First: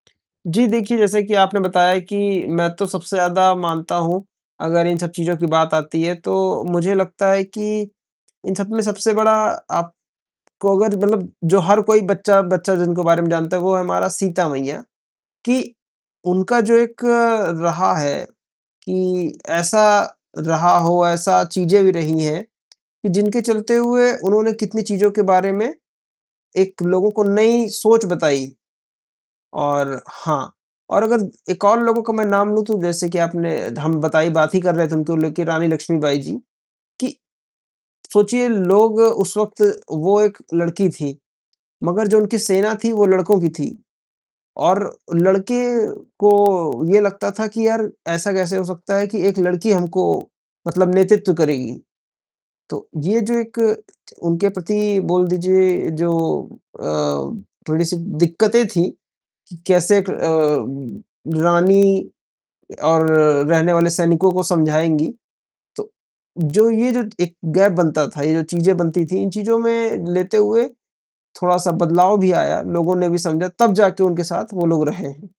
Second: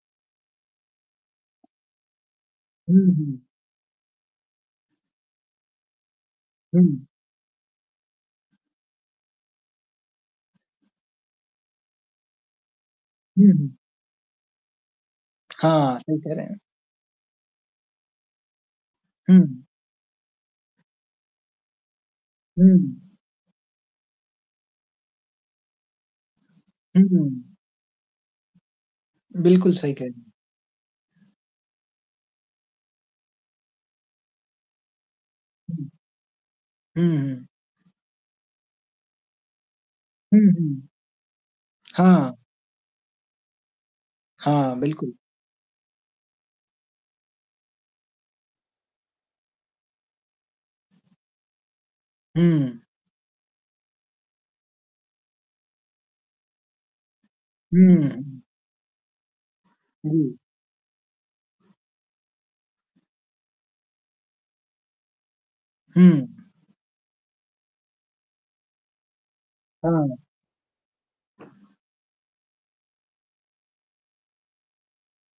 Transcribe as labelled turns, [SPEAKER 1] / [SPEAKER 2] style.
[SPEAKER 1] जी देखिए, जैसे कि आपने बताया कि मैं तो
[SPEAKER 2] हुँ,
[SPEAKER 1] सबसे
[SPEAKER 2] हुँ।
[SPEAKER 1] ज़्यादा मानता हूँ अगर इन सब चीज़ों की बात आती है, तो मुझे
[SPEAKER 2] हुँ।
[SPEAKER 1] लगता है कि इन सबमें सबसे बड़ा आप को अगर मतलब जो हर कोई बच्चा-बच्चा जिनके बारे में
[SPEAKER 2] हुँ,
[SPEAKER 1] जानता है
[SPEAKER 2] हुँ।
[SPEAKER 1] वो है हमारा सीता मैया, कि
[SPEAKER 2] हाँ, सही कह रहे हैं।
[SPEAKER 1] उनका जो एक रहा है कि
[SPEAKER 2] हुँ।
[SPEAKER 1] ऐसा रहा हो, ऐसा चीज़ें भी रही हैं,
[SPEAKER 2] हुँ।
[SPEAKER 1] कि जिनके चलते हुए उन्होंने कितनी चीज़ों के बारे में एक
[SPEAKER 2] हुँ,
[SPEAKER 1] लोगों को
[SPEAKER 2] हुँ।
[SPEAKER 1] नई सोच बताई
[SPEAKER 2] बिल्कुल सही
[SPEAKER 1] और
[SPEAKER 2] कह रहे हैं।
[SPEAKER 1] हाँ, और अगर एक और लोगों का मैं नाम लूँ तो जैसे कि आपने धम बताई बात ही कर रहे थे उनको लेकर रानी
[SPEAKER 2] हुँ।
[SPEAKER 1] लक्ष्मीबाई जी कि
[SPEAKER 2] हुँ, हुँ।
[SPEAKER 1] सोचिए लोग उस वक़्त वो 1
[SPEAKER 2] हुँ, हुँ।
[SPEAKER 1] लड़की थी, मगर जो
[SPEAKER 2] हाँ।
[SPEAKER 1] उनकी सेना थी वो लड़कों की थी
[SPEAKER 2] हाँ,
[SPEAKER 1] और
[SPEAKER 2] बिल्कुल।
[SPEAKER 1] लड़के को ये लगता था कि, "यार ऐसा कैसे हो सकता है कि एक लड़की हमको मतलब नेतृत्व करेगी।"
[SPEAKER 2] हुँ।
[SPEAKER 1] तो ये जो एक उनके प्रति बोल दीजिए जो अ, थोड़ी-सी
[SPEAKER 2] हुँ।
[SPEAKER 1] दिक्कतें थी कि कैसे क
[SPEAKER 2] जी।
[SPEAKER 1] अ, रानी और रहने वाले सैनिकों को समझाएँगी। तो
[SPEAKER 2] हुँ।
[SPEAKER 1] जो ये जो 1 गैप बनता था, ये जो चीज़ें बनती थी, इन चीज़ों में
[SPEAKER 2] हाँ।
[SPEAKER 1] लेते हुए थोड़ा-सा बदलाव भी आया, लोगों ने भी समझा तब जाके उनके साथ वो लोग रहे हैं।